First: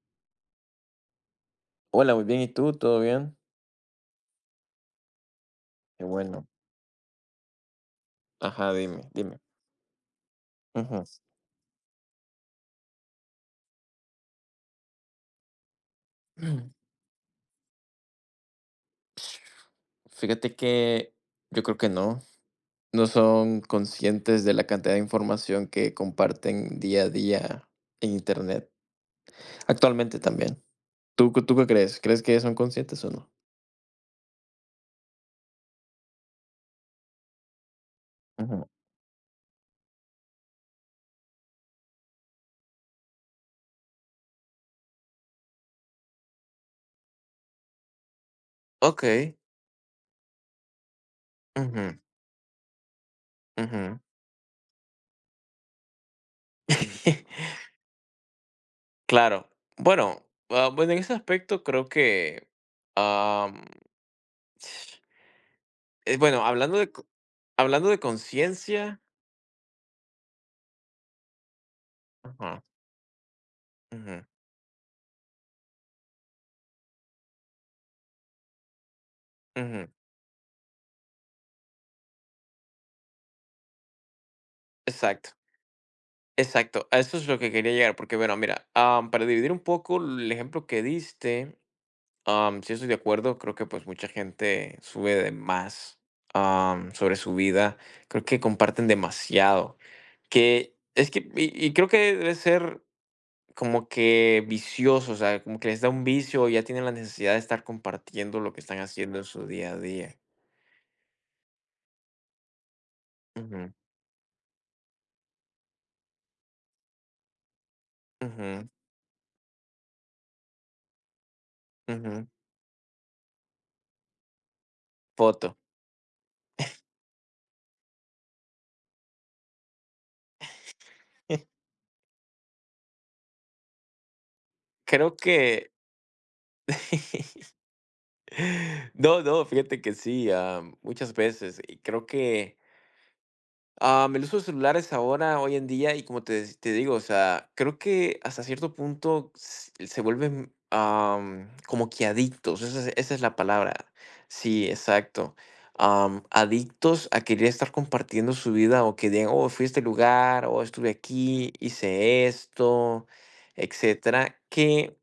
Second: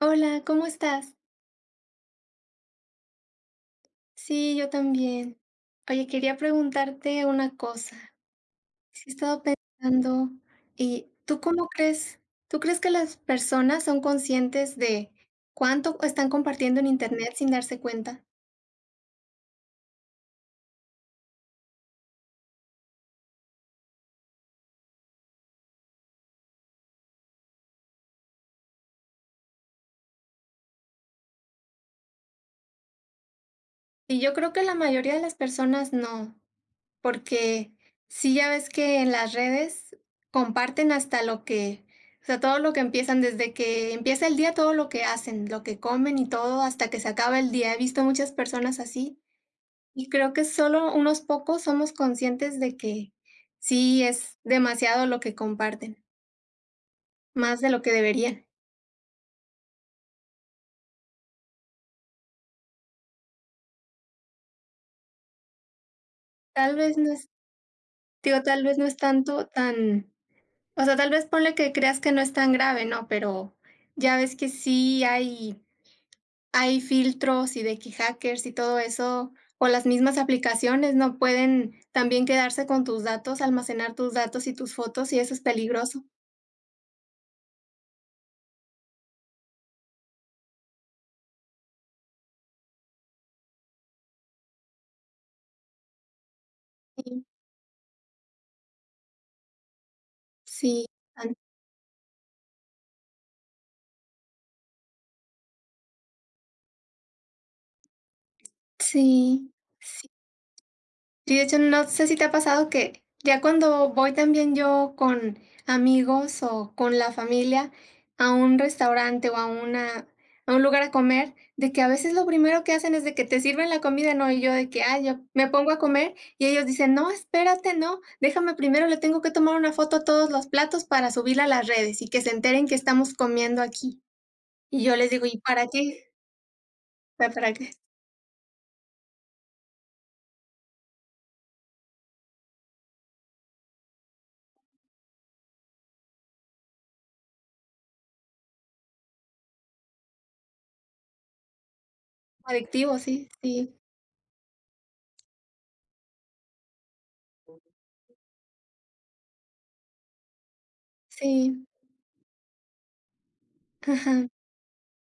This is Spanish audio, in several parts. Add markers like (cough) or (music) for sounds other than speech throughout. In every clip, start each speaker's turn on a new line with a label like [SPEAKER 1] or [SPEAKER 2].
[SPEAKER 1] Hola, ¿cómo estás?
[SPEAKER 2] Hola, muy bien. ¿Y tú? ¿Todo bien?
[SPEAKER 1] Sí, yo también.
[SPEAKER 2] Qué
[SPEAKER 1] Oye, quería
[SPEAKER 2] bueno.
[SPEAKER 1] preguntarte una cosa.
[SPEAKER 2] Ajá, dime,
[SPEAKER 1] Sí, he
[SPEAKER 2] dime.
[SPEAKER 1] estado pensando,
[SPEAKER 2] Ujú.
[SPEAKER 1] ¿y tú cómo crees? ¿Tú crees que las personas son conscientes de cuánto están compartiendo
[SPEAKER 2] (clears throat)
[SPEAKER 1] en internet sin darse cuenta?
[SPEAKER 2] Fíjate que yo creo que no. No son conscientes de la cantidad de información que comparten día a día en internet. Actualmente también. ¿Tú, tú qué crees? ¿Crees que son conscientes o no?
[SPEAKER 1] Y yo creo que la mayoría de las personas no. Porque sí, ya
[SPEAKER 2] Ujú.
[SPEAKER 1] ves que en las redes comparten hasta lo que, o sea, todo lo que empiezan, desde que empieza el día, todo lo que hacen, lo que comen y todo, hasta que se acaba el día. He visto muchas personas así
[SPEAKER 2] Ok.
[SPEAKER 1] y creo que solo unos pocos somos
[SPEAKER 2] Ujú,
[SPEAKER 1] conscientes de que
[SPEAKER 2] ujú.
[SPEAKER 1] sí es demasiado lo que comparten,
[SPEAKER 2] (laughs)
[SPEAKER 1] más de lo que deberían.
[SPEAKER 2] Claro. Bueno, bueno, en ese aspecto creo que, am, (sniffs) bueno,
[SPEAKER 1] Tal vez no es,
[SPEAKER 2] hablando de
[SPEAKER 1] digo, tal vez no es
[SPEAKER 2] conciencia.
[SPEAKER 1] tanto tan, o sea, tal vez ponle que creas que no es tan
[SPEAKER 2] Ajá,
[SPEAKER 1] grave, ¿no? Pero ya
[SPEAKER 2] ujú,
[SPEAKER 1] ves que sí hay hay filtros y de que hackers y todo eso, o las
[SPEAKER 2] ujú.
[SPEAKER 1] mismas aplicaciones, ¿no? Pueden también quedarse con tus datos, almacenar tus datos y tus fotos, y
[SPEAKER 2] Exacto,
[SPEAKER 1] eso es peligroso.
[SPEAKER 2] exacto. A eso es lo que quería llegar, porque bueno, mira, para dividir un poco el ejemplo que diste. Sí estoy de acuerdo, creo que pues mucha gente sube de más sobre
[SPEAKER 1] Sí,
[SPEAKER 2] su vida, creo que comparten demasiado, que
[SPEAKER 1] sí,
[SPEAKER 2] es que,
[SPEAKER 1] an
[SPEAKER 2] y creo que debe ser como que vicioso, o sea, como que les da un vicio, ya tienen la necesidad de estar compartiendo lo que están haciendo en su
[SPEAKER 1] sí.
[SPEAKER 2] día a día.
[SPEAKER 1] Sí, de hecho, no sé si te ha pasado que ya
[SPEAKER 2] Ujú,
[SPEAKER 1] cuando voy también yo con amigos o con la familia a un
[SPEAKER 2] ujú,
[SPEAKER 1] restaurante o a una a un lugar a comer, de que a veces lo
[SPEAKER 2] ujú.
[SPEAKER 1] primero que hacen es de que te sirven la comida, ¿no? Y yo de que, yo me
[SPEAKER 2] Foto.
[SPEAKER 1] pongo a comer y ellos dicen, no, espérate, no, déjame primero, le tengo que tomar una foto a todos los platos para subirla a las
[SPEAKER 2] (laughs)
[SPEAKER 1] redes y que se enteren que estamos comiendo aquí. Y yo les
[SPEAKER 2] Creo
[SPEAKER 1] digo, ¿y para
[SPEAKER 2] que
[SPEAKER 1] qué? ¿Para
[SPEAKER 2] (laughs)
[SPEAKER 1] para qué?
[SPEAKER 2] (laughs) No, no, fíjate que sí, muchas veces. Y creo que el uso de celulares ahora, hoy en día, te digo, o sea, creo que hasta cierto punto se vuelven como que adictos.
[SPEAKER 1] Adictivo,
[SPEAKER 2] Esa es
[SPEAKER 1] sí,
[SPEAKER 2] la palabra.
[SPEAKER 1] sí,
[SPEAKER 2] Sí, exacto. Adictos a querer estar compartiendo su vida, o que digan, oh, fui a este lugar, o estuve aquí,
[SPEAKER 1] sí.
[SPEAKER 2] hice esto,
[SPEAKER 1] Ajá.
[SPEAKER 2] etcétera, que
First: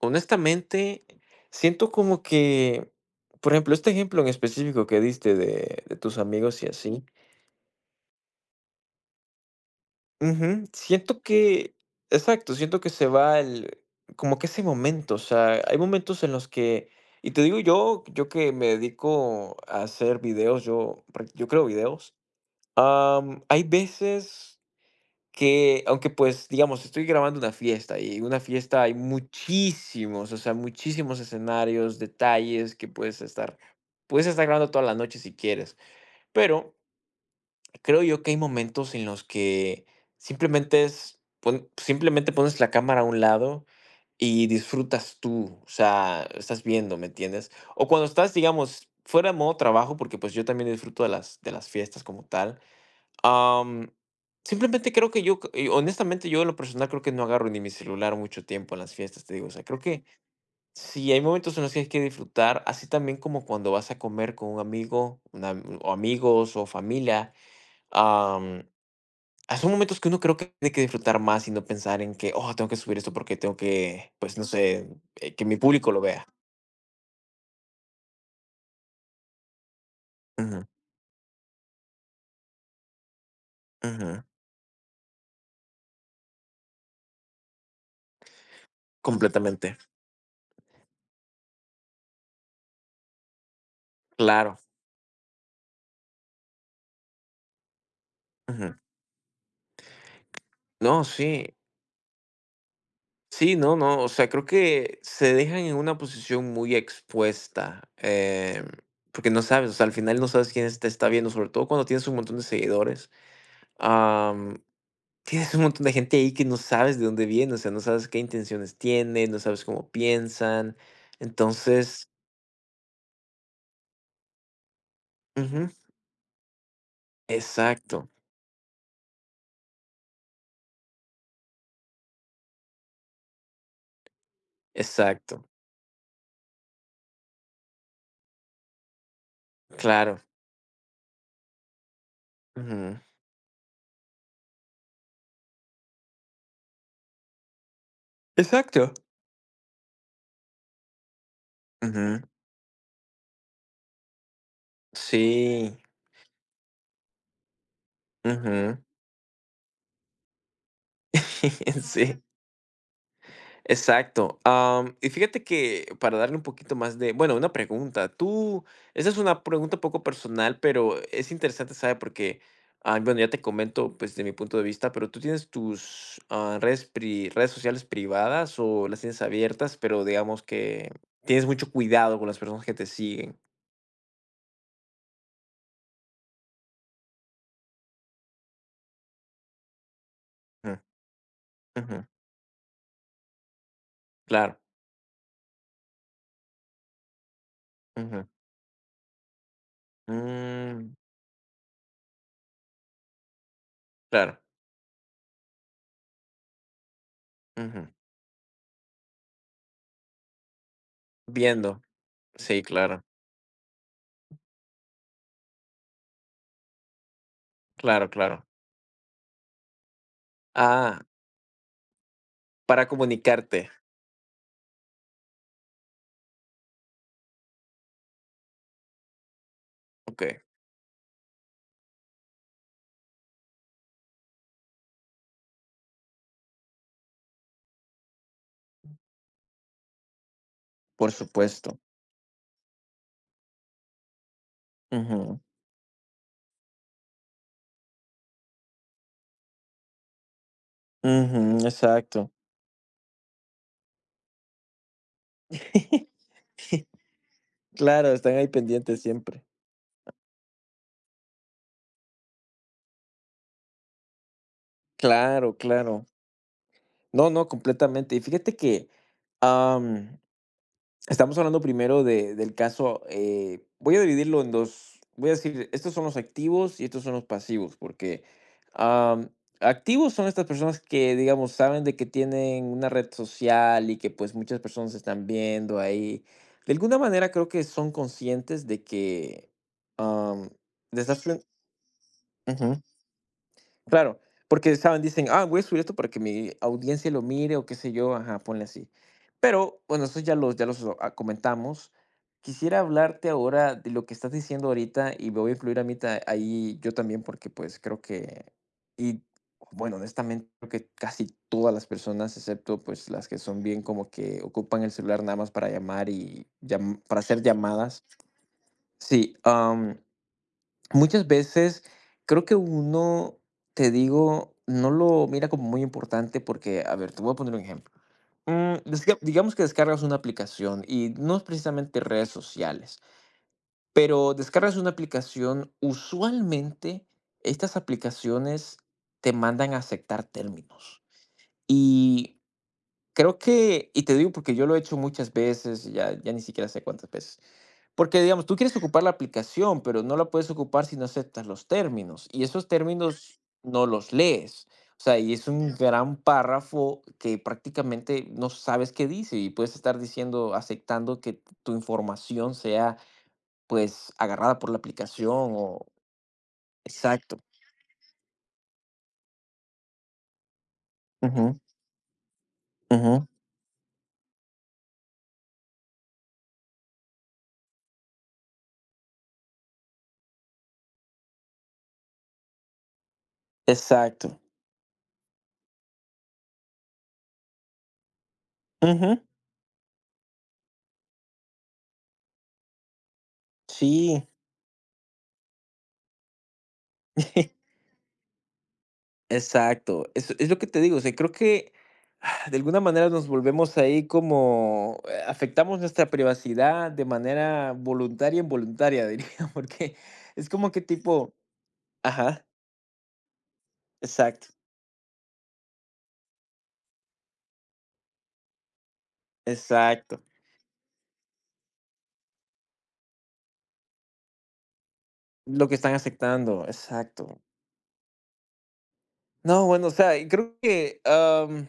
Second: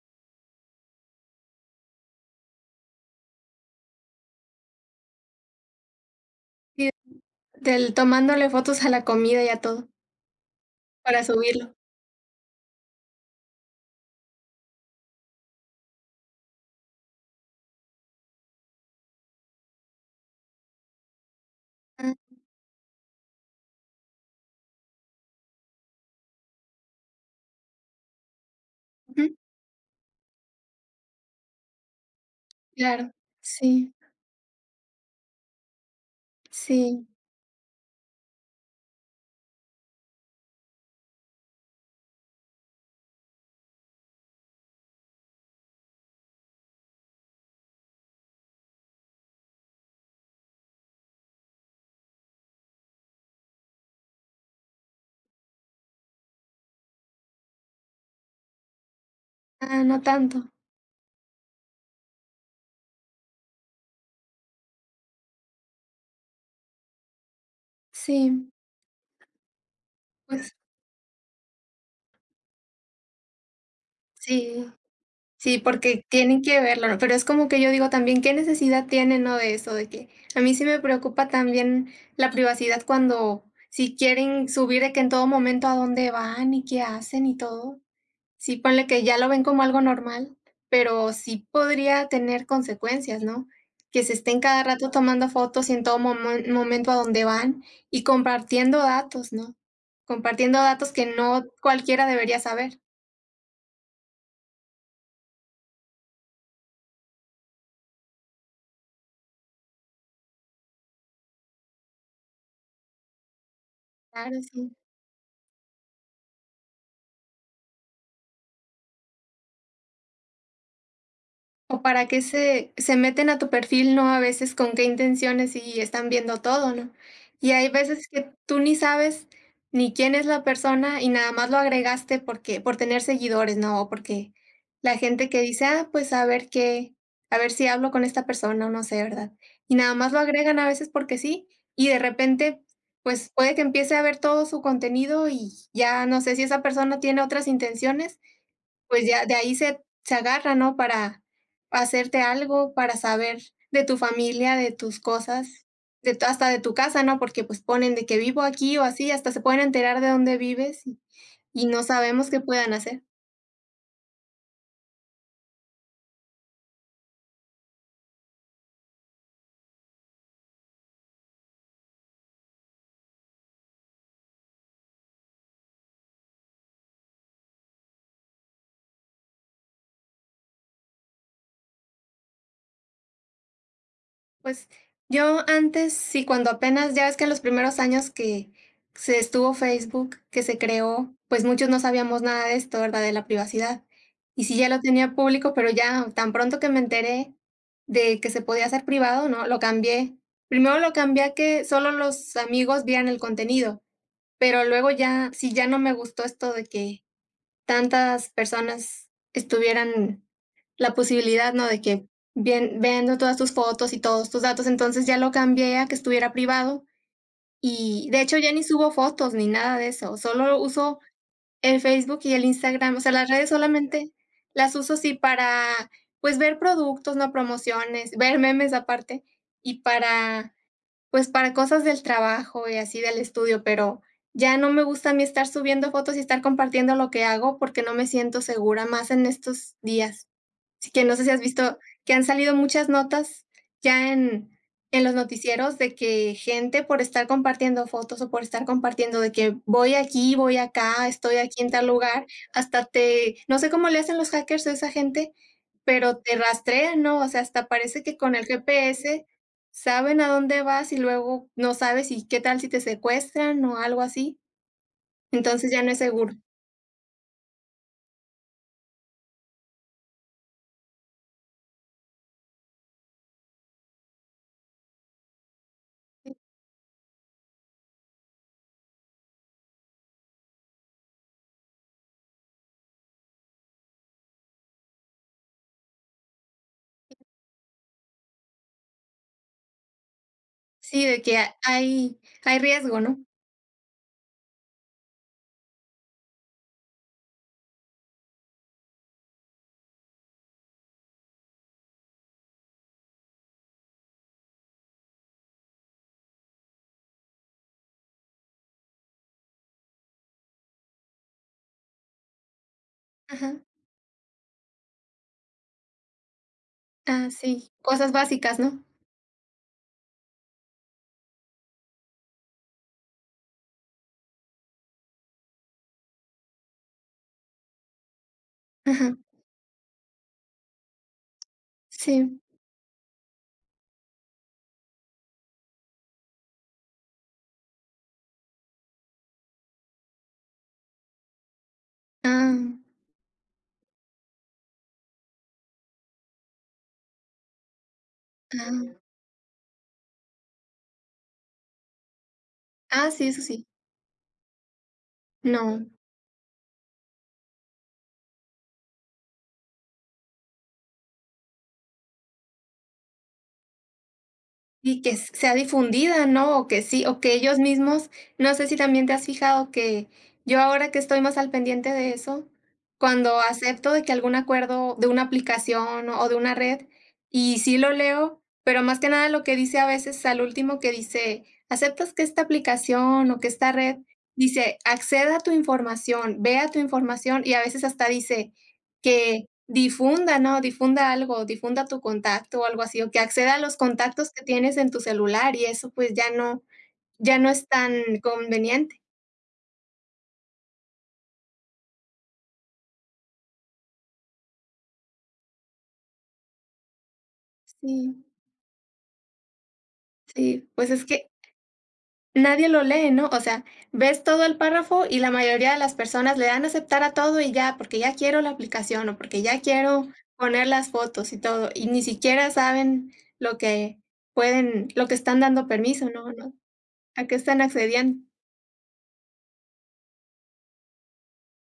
[SPEAKER 2] honestamente siento como que, por ejemplo, este ejemplo en específico que diste de tus amigos y
[SPEAKER 1] Y
[SPEAKER 2] así.
[SPEAKER 1] del tomándole fotos a la comida y a todo,
[SPEAKER 2] Ujú. Siento
[SPEAKER 1] para subirlo.
[SPEAKER 2] que exacto, siento que se va el como que ese momento, o sea, hay momentos en los que y te digo yo, yo que me dedico a hacer videos, yo creo
[SPEAKER 1] Ah,
[SPEAKER 2] videos. Hay veces que, aunque, pues, digamos, estoy grabando una fiesta, y una fiesta hay
[SPEAKER 1] ujú,
[SPEAKER 2] muchísimos, o sea, muchísimos escenarios, detalles que
[SPEAKER 1] claro. Sí,
[SPEAKER 2] puedes estar grabando toda la noche si quieres, pero
[SPEAKER 1] sí.
[SPEAKER 2] creo yo que hay momentos en los que simplemente simplemente pones la cámara a un lado y disfrutas tú, o sea, estás viendo, ¿me entiendes? O cuando estás, digamos, fuera de modo trabajo, porque pues yo también disfruto de de las fiestas como tal. am, Simplemente creo que y honestamente, yo en lo personal creo que no agarro ni mi celular mucho tiempo en las fiestas, te digo, o sea, creo
[SPEAKER 1] Ah, no
[SPEAKER 2] que
[SPEAKER 1] tanto.
[SPEAKER 2] sí, hay momentos en los que hay que disfrutar, así también como cuando vas a comer con un amigo, o amigos o familia.
[SPEAKER 1] Sí,
[SPEAKER 2] Son momentos que uno creo que
[SPEAKER 1] pues
[SPEAKER 2] tiene que disfrutar más y no pensar en que: "Oh, tengo que subir esto porque tengo que, pues, no
[SPEAKER 1] sí,
[SPEAKER 2] sé, que mi
[SPEAKER 1] sí,
[SPEAKER 2] público lo
[SPEAKER 1] porque
[SPEAKER 2] vea".
[SPEAKER 1] tienen que verlo, ¿no? Pero es como que yo digo también, ¿qué necesidad tiene no? De eso, de que a mí sí
[SPEAKER 2] Ujú,
[SPEAKER 1] me preocupa también la privacidad cuando si
[SPEAKER 2] ujú,
[SPEAKER 1] quieren subir de que en todo momento a dónde van y qué hacen y todo. Sí, ponle que ya lo ven como
[SPEAKER 2] completamente.
[SPEAKER 1] algo normal, pero sí podría tener consecuencias, ¿no? Que se estén
[SPEAKER 2] Claro.
[SPEAKER 1] cada rato tomando fotos y en todo momento a donde van y
[SPEAKER 2] Ujú.
[SPEAKER 1] compartiendo datos, ¿no? Compartiendo datos
[SPEAKER 2] No,
[SPEAKER 1] que no
[SPEAKER 2] sí.
[SPEAKER 1] cualquiera debería saber.
[SPEAKER 2] Sí, no, no, o sea, creo que se dejan en una posición muy expuesta. Porque no sabes, o sea, al final no sabes quién es te está viendo, sobre todo cuando tienes un montón de seguidores.
[SPEAKER 1] Claro,
[SPEAKER 2] Am,
[SPEAKER 1] sí.
[SPEAKER 2] Tienes un montón de gente ahí que no sabes de dónde viene, o sea, no sabes qué intenciones tiene, no sabes cómo piensan.
[SPEAKER 1] ¿O para
[SPEAKER 2] Entonces
[SPEAKER 1] qué se meten a tu perfil, no? A veces con qué intenciones
[SPEAKER 2] Ujú.
[SPEAKER 1] y están viendo todo, ¿no? Y hay veces
[SPEAKER 2] Exacto,
[SPEAKER 1] que tú ni sabes ni quién es la persona y nada más lo agregaste porque por tener seguidores, ¿no? O porque la gente que
[SPEAKER 2] exacto,
[SPEAKER 1] dice: "Ah, pues a ver qué a ver si hablo con esta persona", o no sé, ¿verdad? Y nada más lo
[SPEAKER 2] claro.
[SPEAKER 1] agregan a veces porque sí, y de repente,
[SPEAKER 2] Ujú.
[SPEAKER 1] pues puede que empiece a ver todo su contenido y ya no sé si esa persona tiene otras intenciones,
[SPEAKER 2] Exacto.
[SPEAKER 1] pues ya de ahí se agarra, ¿no? Para
[SPEAKER 2] Ujú.
[SPEAKER 1] hacerte algo, para saber de tu familia, de tus cosas,
[SPEAKER 2] Sí,
[SPEAKER 1] de tu hasta de tu casa, ¿no? Porque, pues, ponen de que vivo aquí
[SPEAKER 2] ujú.
[SPEAKER 1] o así, hasta se pueden enterar de dónde vives y no
[SPEAKER 2] (laughs) Sí,
[SPEAKER 1] sabemos qué puedan hacer.
[SPEAKER 2] exacto. Y fíjate que para darle un poquito más de, bueno, una pregunta. Tú, esa es una pregunta un poco personal, pero es interesante, ¿sabes? Bueno, ya te comento, pues, de mi punto de vista, pero tú tienes tus redes sociales privadas o las tienes abiertas, pero digamos que tienes mucho cuidado con las personas que te siguen.
[SPEAKER 1] Pues, yo antes sí, cuando apenas ya ves que en los primeros años que se estuvo Facebook, que se
[SPEAKER 2] Ujú,
[SPEAKER 1] creó, pues, muchos no
[SPEAKER 2] ujú.
[SPEAKER 1] sabíamos nada de esto, ¿verdad?, de la privacidad. Y sí,
[SPEAKER 2] Claro.
[SPEAKER 1] ya lo tenía público, pero ya tan pronto que me enteré de
[SPEAKER 2] Ujú.
[SPEAKER 1] que se podía hacer privado, no, lo cambié. Primero lo
[SPEAKER 2] Mm,
[SPEAKER 1] cambié a que solo los amigos vieran el contenido,
[SPEAKER 2] claro.
[SPEAKER 1] pero luego ya sí, ya no me gustó esto de que
[SPEAKER 2] Ujú.
[SPEAKER 1] tantas personas estuvieran la posibilidad, ¿no?
[SPEAKER 2] Viendo.
[SPEAKER 1] De que
[SPEAKER 2] Sí,
[SPEAKER 1] bien,
[SPEAKER 2] claro.
[SPEAKER 1] viendo todas tus fotos y todos tus datos, entonces ya lo cambié a que estuviera privado
[SPEAKER 2] Claro,
[SPEAKER 1] y de hecho
[SPEAKER 2] claro.
[SPEAKER 1] ya ni subo fotos ni nada de eso, solo uso
[SPEAKER 2] Ah,
[SPEAKER 1] el Facebook y el
[SPEAKER 2] para
[SPEAKER 1] Instagram, o sea, las redes
[SPEAKER 2] comunicarte.
[SPEAKER 1] solamente las uso sí para, pues, ver productos, no promociones, ver memes aparte y
[SPEAKER 2] Okey.
[SPEAKER 1] para, pues, para cosas del trabajo y así del estudio, pero ya no me gusta a mí estar subiendo fotos y estar compartiendo lo que hago porque no me siento segura más en estos días. Sí, que
[SPEAKER 2] Por
[SPEAKER 1] no sé si has visto
[SPEAKER 2] supuesto.
[SPEAKER 1] que han salido muchas notas ya en los
[SPEAKER 2] Ujú.
[SPEAKER 1] noticieros de que gente por estar compartiendo fotos o por estar compartiendo de que voy aquí, voy acá, estoy
[SPEAKER 2] Ujú,
[SPEAKER 1] aquí en tal lugar,
[SPEAKER 2] exacto.
[SPEAKER 1] hasta te no sé cómo le hacen los hackers a esa gente, pero
[SPEAKER 2] (laughs)
[SPEAKER 1] te rastrean, ¿no? O sea, hasta parece
[SPEAKER 2] Claro,
[SPEAKER 1] que con
[SPEAKER 2] están
[SPEAKER 1] el
[SPEAKER 2] ahí pendientes
[SPEAKER 1] GPS
[SPEAKER 2] siempre.
[SPEAKER 1] saben a dónde vas y luego no sabes y qué tal si te secuestran o algo así.
[SPEAKER 2] Claro,
[SPEAKER 1] Entonces ya no es
[SPEAKER 2] claro.
[SPEAKER 1] seguro.
[SPEAKER 2] No, no, completamente. Y fíjate que, am Estamos hablando primero de del caso. Voy a dividirlo en 2. Voy a decir, estos son los activos y estos son los pasivos, porque, am, activos son estas personas que, digamos, saben de que tienen una red social y que, pues, muchas personas están viendo ahí. De alguna manera creo que son conscientes de que, am, de
[SPEAKER 1] Sí,
[SPEAKER 2] estar
[SPEAKER 1] de que ha hay riesgo, ¿no?
[SPEAKER 2] claro, porque saben, dicen, ah, voy a subir esto para que mi audiencia lo mire o qué sé yo, ajá, ponle así. Pero, bueno, eso ya ya los comentamos. Quisiera hablarte ahora de lo que estás diciendo ahorita y me voy a incluir a mí ahí yo también porque pues creo que, y bueno, honestamente creo que casi todas las personas, excepto pues las que
[SPEAKER 1] Ajá.
[SPEAKER 2] son bien como que ocupan el celular nada más para
[SPEAKER 1] Ah,
[SPEAKER 2] hacer
[SPEAKER 1] sí,
[SPEAKER 2] llamadas.
[SPEAKER 1] cosas básicas, ¿no?
[SPEAKER 2] Sí, muchas veces creo que uno, te digo, no lo mira como muy importante porque, a ver, te voy a poner un ejemplo.
[SPEAKER 1] Ajá,
[SPEAKER 2] Digamos que descargas una aplicación y no es precisamente redes
[SPEAKER 1] sí.
[SPEAKER 2] sociales, pero descargas una aplicación, usualmente estas aplicaciones te mandan a aceptar términos. Y
[SPEAKER 1] Ah,
[SPEAKER 2] creo que, y te digo porque yo lo he hecho muchas veces, ya ni siquiera sé cuántas veces porque, digamos, tú quieres
[SPEAKER 1] ah.
[SPEAKER 2] ocupar la aplicación, pero no la puedes ocupar si no aceptas los términos. Y esos
[SPEAKER 1] Ah, sí, eso
[SPEAKER 2] términos
[SPEAKER 1] sí.
[SPEAKER 2] no los lees. O sea, y es un
[SPEAKER 1] No,
[SPEAKER 2] gran párrafo que prácticamente no sabes qué dice y puedes estar diciendo, aceptando que tu información sea, pues, agarrada por la
[SPEAKER 1] y que s
[SPEAKER 2] aplicación
[SPEAKER 1] sea
[SPEAKER 2] o...
[SPEAKER 1] difundida, ¿no? O que sí o que
[SPEAKER 2] Exacto.
[SPEAKER 1] ellos mismos no sé si también te has fijado que yo ahora que estoy más al
[SPEAKER 2] Ujú,
[SPEAKER 1] pendiente de eso,
[SPEAKER 2] ujú.
[SPEAKER 1] cuando acepto de que algún acuerdo de una aplicación o de una red, y sí lo leo, pero más que nada lo que dice a veces al último que dice: "¿Aceptas que esta aplicación o que esta red",
[SPEAKER 2] Exacto.
[SPEAKER 1] dice: "Acceda a tu información, vea tu información", y a veces hasta dice:
[SPEAKER 2] Ujú.
[SPEAKER 1] que difunda, ¿no? Difunda algo, difunda tu contacto o algo así, o que acceda a los
[SPEAKER 2] Sí.
[SPEAKER 1] contactos que tienes en tu celular y eso, pues, ya no ya no es
[SPEAKER 2] (laughs)
[SPEAKER 1] tan conveniente.
[SPEAKER 2] Exacto, es lo que te digo, o sea, creo que de alguna manera nos volvemos ahí como, afectamos nuestra privacidad de manera
[SPEAKER 1] Sí,
[SPEAKER 2] voluntaria, e involuntaria, diría, (laughs) porque es
[SPEAKER 1] sí,
[SPEAKER 2] como que
[SPEAKER 1] pues, es que
[SPEAKER 2] tipo ajá,
[SPEAKER 1] nadie lo lee, ¿no? O sea, ves todo
[SPEAKER 2] exacto,
[SPEAKER 1] el párrafo y la mayoría de las personas le dan aceptar a todo y ya, porque ya quiero la aplicación o porque ya quiero
[SPEAKER 2] exacto,
[SPEAKER 1] poner las fotos y todo, y ni siquiera saben lo que pueden lo que están dando
[SPEAKER 2] lo que están
[SPEAKER 1] permiso, ¿no? ¿No?
[SPEAKER 2] aceptando,
[SPEAKER 1] ¿A qué
[SPEAKER 2] exacto.
[SPEAKER 1] están accediendo?
[SPEAKER 2] No, bueno, o sea, y creo que, am,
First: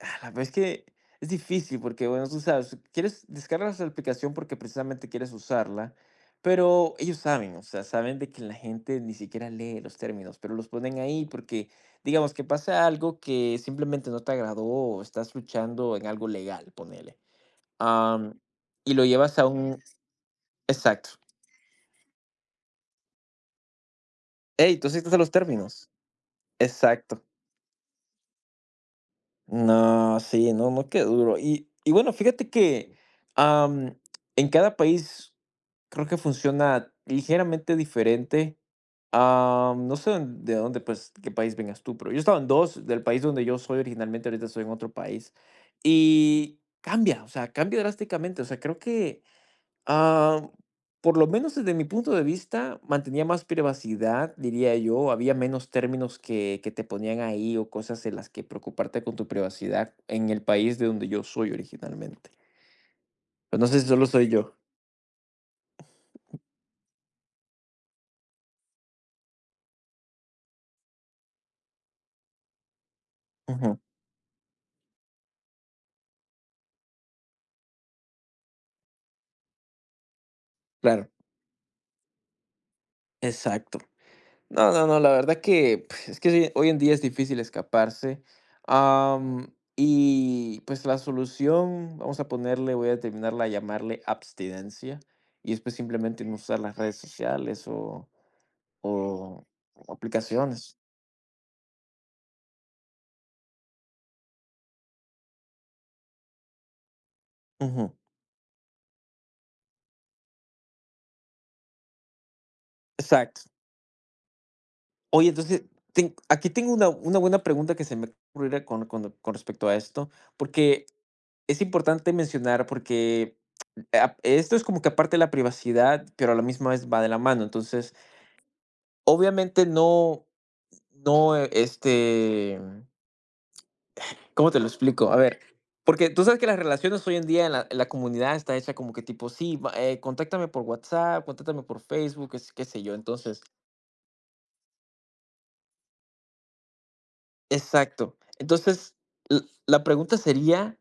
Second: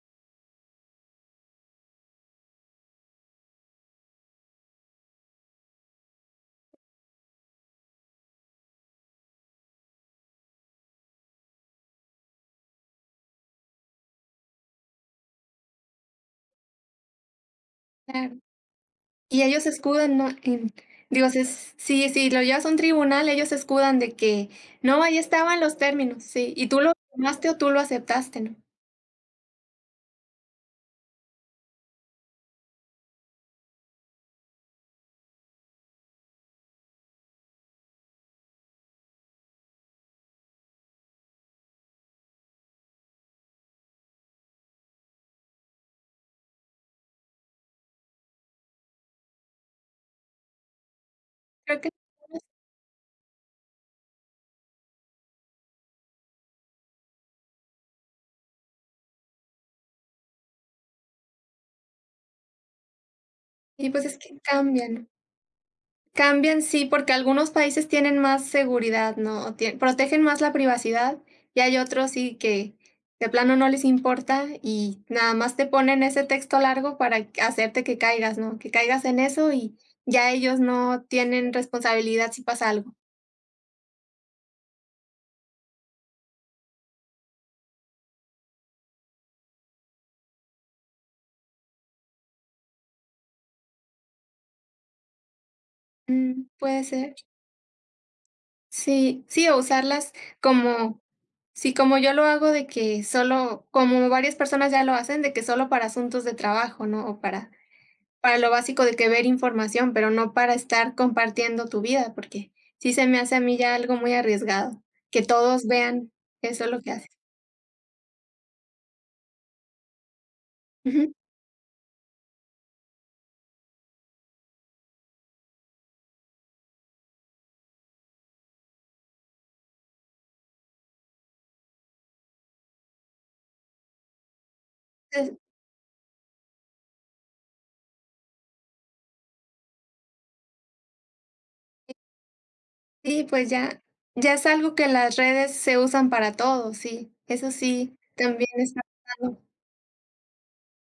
[SPEAKER 2] ah, la verdad es que es difícil porque, bueno, tú sabes, quieres descargas la aplicación porque precisamente quieres usarla, pero ellos saben, o sea, saben de que la gente ni siquiera lee los términos, pero los ponen ahí porque, digamos, que pasa algo que simplemente no te agradó o estás luchando en algo legal, ponele.
[SPEAKER 1] Claro.
[SPEAKER 2] am, y lo llevas
[SPEAKER 1] Y
[SPEAKER 2] a
[SPEAKER 1] ellos se
[SPEAKER 2] un...
[SPEAKER 1] escudan, ¿no? En,
[SPEAKER 2] Exacto.
[SPEAKER 1] digo, si es si lo llevas a un tribunal, ellos se escudan de que:
[SPEAKER 2] Ey, tú
[SPEAKER 1] "No,
[SPEAKER 2] aceptas
[SPEAKER 1] ahí
[SPEAKER 2] a los
[SPEAKER 1] estaban los
[SPEAKER 2] términos.
[SPEAKER 1] términos", sí, y tú lo
[SPEAKER 2] Exacto.
[SPEAKER 1] tomaste o tú lo aceptaste, ¿no?
[SPEAKER 2] No, sí, no, no, qué duro. Y bueno, fíjate que am, en cada país creo que funciona ligeramente diferente. No sé de dónde, pues, qué país vengas tú, pero yo he estado en dos, del país donde yo soy originalmente, ahorita estoy en otro país. Y cambia, o sea, cambia drásticamente. O sea, creo que Ah, por lo menos desde
[SPEAKER 1] Creo
[SPEAKER 2] mi
[SPEAKER 1] que
[SPEAKER 2] punto de vista, mantenía más privacidad, diría yo. Había menos términos que te ponían ahí o cosas en las que preocuparte con tu privacidad en el país de donde yo soy originalmente. Pero no sé si
[SPEAKER 1] y pues
[SPEAKER 2] solo
[SPEAKER 1] es
[SPEAKER 2] soy
[SPEAKER 1] que
[SPEAKER 2] yo.
[SPEAKER 1] cambian, ¿no? Cambian, sí, porque algunos países tienen más seguridad, ¿no? O tie protegen más la privacidad, y hay otros sí que de plano no
[SPEAKER 2] Ujú,
[SPEAKER 1] les importa y nada más te ponen ese texto largo para hacerte que caigas, ¿no? Que caigas en eso y ya ellos no
[SPEAKER 2] claro,
[SPEAKER 1] tienen responsabilidad si pasa algo.
[SPEAKER 2] exacto. No, no, no, la verdad que pues, es que sí, hoy en día es difícil escaparse. Y pues la solución, vamos a ponerle, voy a terminarla a llamarle abstinencia. Y después simplemente no
[SPEAKER 1] Mm,
[SPEAKER 2] usar las
[SPEAKER 1] puede
[SPEAKER 2] redes
[SPEAKER 1] ser.
[SPEAKER 2] sociales
[SPEAKER 1] Sí,
[SPEAKER 2] o
[SPEAKER 1] sí, o usarlas
[SPEAKER 2] aplicaciones.
[SPEAKER 1] como sí, como yo lo hago de que solo como varias personas ya lo hacen, de que solo para asuntos de trabajo, ¿no? O
[SPEAKER 2] Ujú,
[SPEAKER 1] para lo básico de que ver información, pero no para estar compartiendo tu vida, porque sí se me hace a
[SPEAKER 2] exacto.
[SPEAKER 1] mí ya algo muy arriesgado, que
[SPEAKER 2] Oye, entonces,
[SPEAKER 1] todos vean
[SPEAKER 2] ten aquí
[SPEAKER 1] eso es
[SPEAKER 2] tengo
[SPEAKER 1] lo que
[SPEAKER 2] una
[SPEAKER 1] haces.
[SPEAKER 2] buena pregunta que se me ocurrirá con respecto a esto, porque
[SPEAKER 1] Ujú.
[SPEAKER 2] es importante mencionar, porque esto es como que aparte de la privacidad, pero a la misma vez va de la mano. Entonces, obviamente no, ¿cómo te lo explico? A
[SPEAKER 1] Entonces,
[SPEAKER 2] ver, porque tú sabes que las relaciones hoy en día en la comunidad está hecha como que tipo, sí, va contáctame por WhatsApp, contáctame por Facebook, qué sé yo.
[SPEAKER 1] sí,
[SPEAKER 2] Entonces,
[SPEAKER 1] pues ya ya es algo que las redes se usan para todo, sí, eso sí,
[SPEAKER 2] exacto.
[SPEAKER 1] también está
[SPEAKER 2] Entonces,
[SPEAKER 1] pasando.
[SPEAKER 2] l la pregunta sería,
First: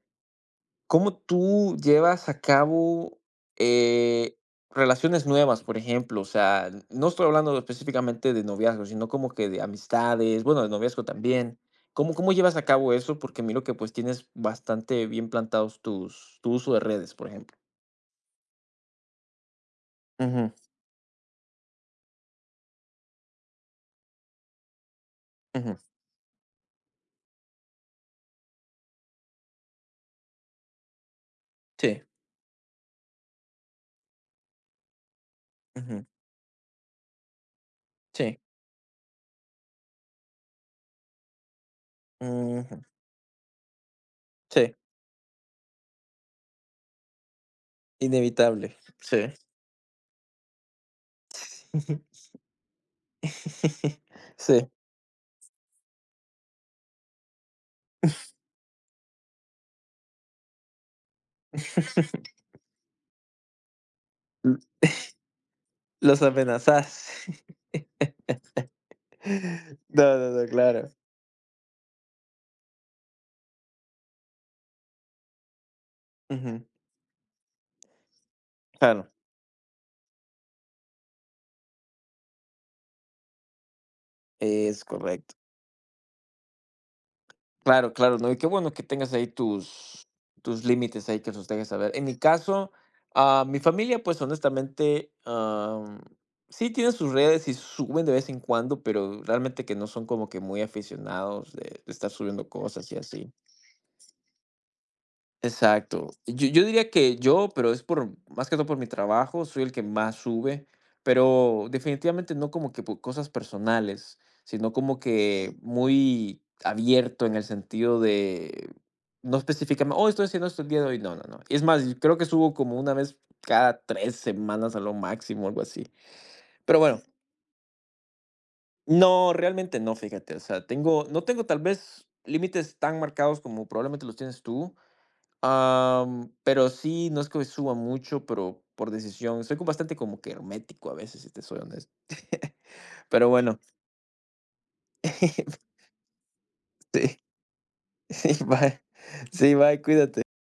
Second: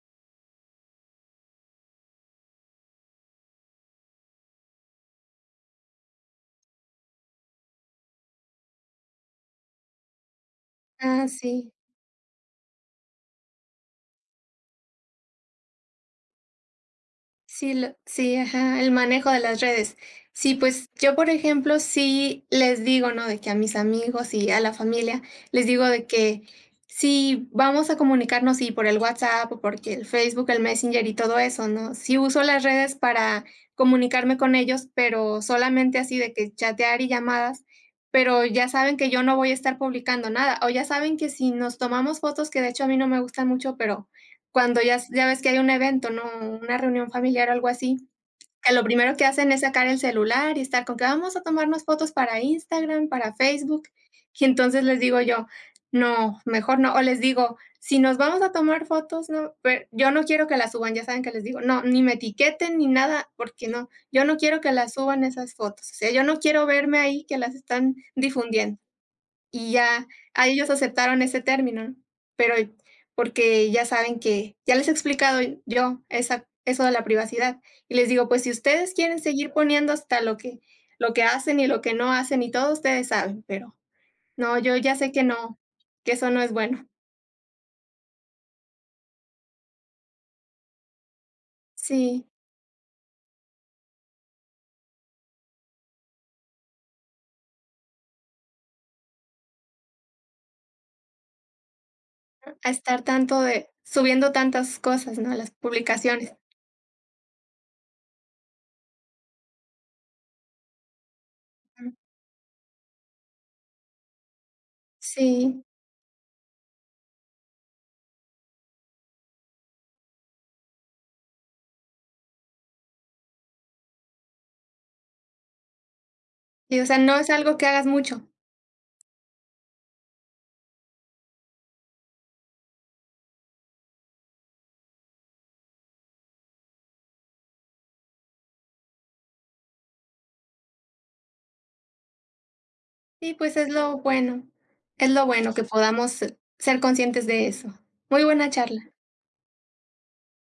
[SPEAKER 2] ¿cómo tú llevas a cabo, eh, relaciones nuevas, por ejemplo? O sea, no estoy hablando específicamente de noviazgo, sino como que de amistades, bueno, de noviazgo
[SPEAKER 1] Ah,
[SPEAKER 2] también.
[SPEAKER 1] sí.
[SPEAKER 2] ¿ Cómo llevas a cabo eso? Porque miro que, pues, tienes bastante bien plantados tus tu uso de redes, por ejemplo.
[SPEAKER 1] Sí, sí, ajá, el manejo de las redes.
[SPEAKER 2] Ujú,
[SPEAKER 1] Sí, pues yo, por ejemplo, sí les digo, ¿no? De que a mis amigos y a la familia les
[SPEAKER 2] ujú.
[SPEAKER 1] digo de que si vamos a comunicarnos, sí, por el WhatsApp o porque el Facebook, el Messenger y todo eso, ¿no?
[SPEAKER 2] Sí,
[SPEAKER 1] Sí uso las redes para comunicarme con ellos, pero solamente
[SPEAKER 2] ujú,
[SPEAKER 1] así de que chatear y llamadas,
[SPEAKER 2] sí,
[SPEAKER 1] pero ya saben que yo no voy a estar publicando nada, o ya saben que si nos tomamos fotos, que de
[SPEAKER 2] ujú,
[SPEAKER 1] hecho a mí no me gustan mucho, pero
[SPEAKER 2] sí,
[SPEAKER 1] cuando ya s ya ves que hay un evento, ¿no? Una reunión familiar o algo así, que
[SPEAKER 2] inevitable,
[SPEAKER 1] lo primero que
[SPEAKER 2] sí.
[SPEAKER 1] hacen es sacar el celular y estar con que vamos a tomarnos fotos
[SPEAKER 2] (laughs)
[SPEAKER 1] para Instagram, para Facebook. Y
[SPEAKER 2] Sí.
[SPEAKER 1] entonces les digo yo: "No, mejor no". O les digo: "Si nos vamos a tomar fotos, no, pe yo no quiero que las suban", ya saben que les digo: "No, ni me
[SPEAKER 2] (laughs)
[SPEAKER 1] etiqueten ni nada, porque no, yo no quiero que las suban esas fotos". O sea,
[SPEAKER 2] Los
[SPEAKER 1] yo no quiero verme ahí que las
[SPEAKER 2] amenazaste.
[SPEAKER 1] están difundiendo. Y
[SPEAKER 2] (laughs)
[SPEAKER 1] ya,
[SPEAKER 2] No, no,
[SPEAKER 1] a
[SPEAKER 2] no,
[SPEAKER 1] ellos
[SPEAKER 2] claro.
[SPEAKER 1] aceptaron ese término, ¿no? Pero porque ya saben que ya les he explicado yo esa
[SPEAKER 2] Ujú.
[SPEAKER 1] eso de la privacidad, y les digo: "Pues si ustedes
[SPEAKER 2] Claro,
[SPEAKER 1] quieren seguir poniendo hasta lo que hacen y lo que no hacen y todo, ustedes saben, pero no, yo
[SPEAKER 2] es
[SPEAKER 1] ya sé que
[SPEAKER 2] correcto.
[SPEAKER 1] no, que eso no es bueno".
[SPEAKER 2] Claro, claro, no, y qué bueno que tengas ahí tus límites ahí que los dejes saber. En mi
[SPEAKER 1] Sí,
[SPEAKER 2] caso, mi familia, pues, honestamente, sí tiene sus redes y suben de vez en cuando, pero realmente que no son como que muy aficionados de estar subiendo
[SPEAKER 1] a
[SPEAKER 2] cosas y
[SPEAKER 1] estar
[SPEAKER 2] así.
[SPEAKER 1] tanto de subiendo tantas cosas, ¿no?, las
[SPEAKER 2] Exacto.
[SPEAKER 1] publicaciones.
[SPEAKER 2] Yo diría que yo, pero es por más que todo por mi trabajo, soy el que más sube, pero
[SPEAKER 1] Ujú.
[SPEAKER 2] definitivamente no como que por cosas personales, sino como que
[SPEAKER 1] Sí,
[SPEAKER 2] muy abierto en el sentido de no específicamente, oh, estoy haciendo esto el día de hoy. No, no, no. Es más, yo creo que subo como una vez cada tres semanas a lo máximo, algo así. Pero
[SPEAKER 1] y, o sea,
[SPEAKER 2] bueno,
[SPEAKER 1] no es algo que hagas mucho.
[SPEAKER 2] no, realmente no, fíjate. O sea, no tengo tal vez límites tan marcados como probablemente los tienes tú. Pero sí, no es que suba mucho, pero por decisión. Bastante como que hermético a veces, si te soy honesto. (laughs) Pero
[SPEAKER 1] Sí, pues
[SPEAKER 2] bueno,
[SPEAKER 1] es lo bueno que
[SPEAKER 2] (laughs)
[SPEAKER 1] podamos ser
[SPEAKER 2] sí,
[SPEAKER 1] conscientes de eso. Muy
[SPEAKER 2] sí,
[SPEAKER 1] buena
[SPEAKER 2] bye.
[SPEAKER 1] charla.
[SPEAKER 2] Sí, bye, cuídate.